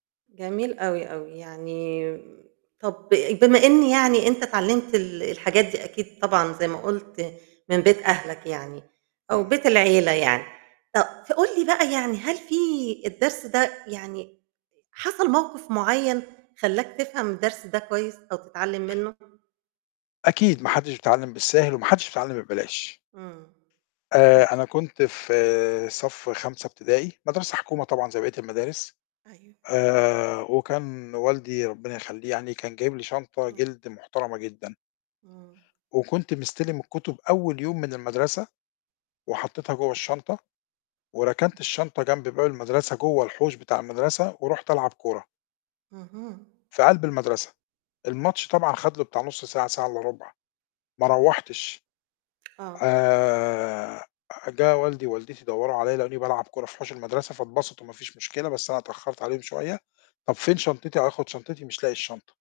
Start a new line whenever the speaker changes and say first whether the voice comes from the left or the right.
right: جميل أوي، أوي، يعني طب بما إن يعني أنت اتعلمت ال الحاجات دي أكيد طبعًا- زي ما قُلت- من بيت أهلك يعني، أو
left: إمم.
right: بيت العيلة يعني ف فقول لي بقى يعني هل في الدرس ده يعني، حصل موقف معيّن خلّاك تفهَم الدرس ده كويّس أو تتعلم منّه؟
left: أكيد، ما حدش بيتعلم بالسهل، وما حدش بيتعلم ببلاش.
right: امم، ف
left: آآ، أنا كنت في صف 5 إبتدائي، مدرسة حكومة طبعًا زي بقية المدارس.
right: أيوه.
left: آآ، وكان والدي- ربنا يخليه يعني- كان جايب لي شنطة
right: إمم.
left: جِلد محترمة جدًا.
right: امم.
left: وكنت مستلم الكتب أول يوم من المدرسة، وحطيتها جوّه الشنطة، وركنت الشنطة جنب باب المدرسة جوّه الحوش بتاع المدرسة ورحت ألعب كرة.
right: اهم.
left: في قلب المدرسة، الماتش طبعًا خد له بتاع نص ساعة، ساعة إلا ربع، ما روّحتش.
right: آه.
left: آآ، جه والدي ووالدتي دوّروا عليَّ لاقوني بالعب كرة في حوش المدرسة فاتبسطوا مافيش مشكلة، بس أنا اتأخرت عليهم شوية. طب فين شنطتي، هاخد شنطتي، مش لاقي الشنطة.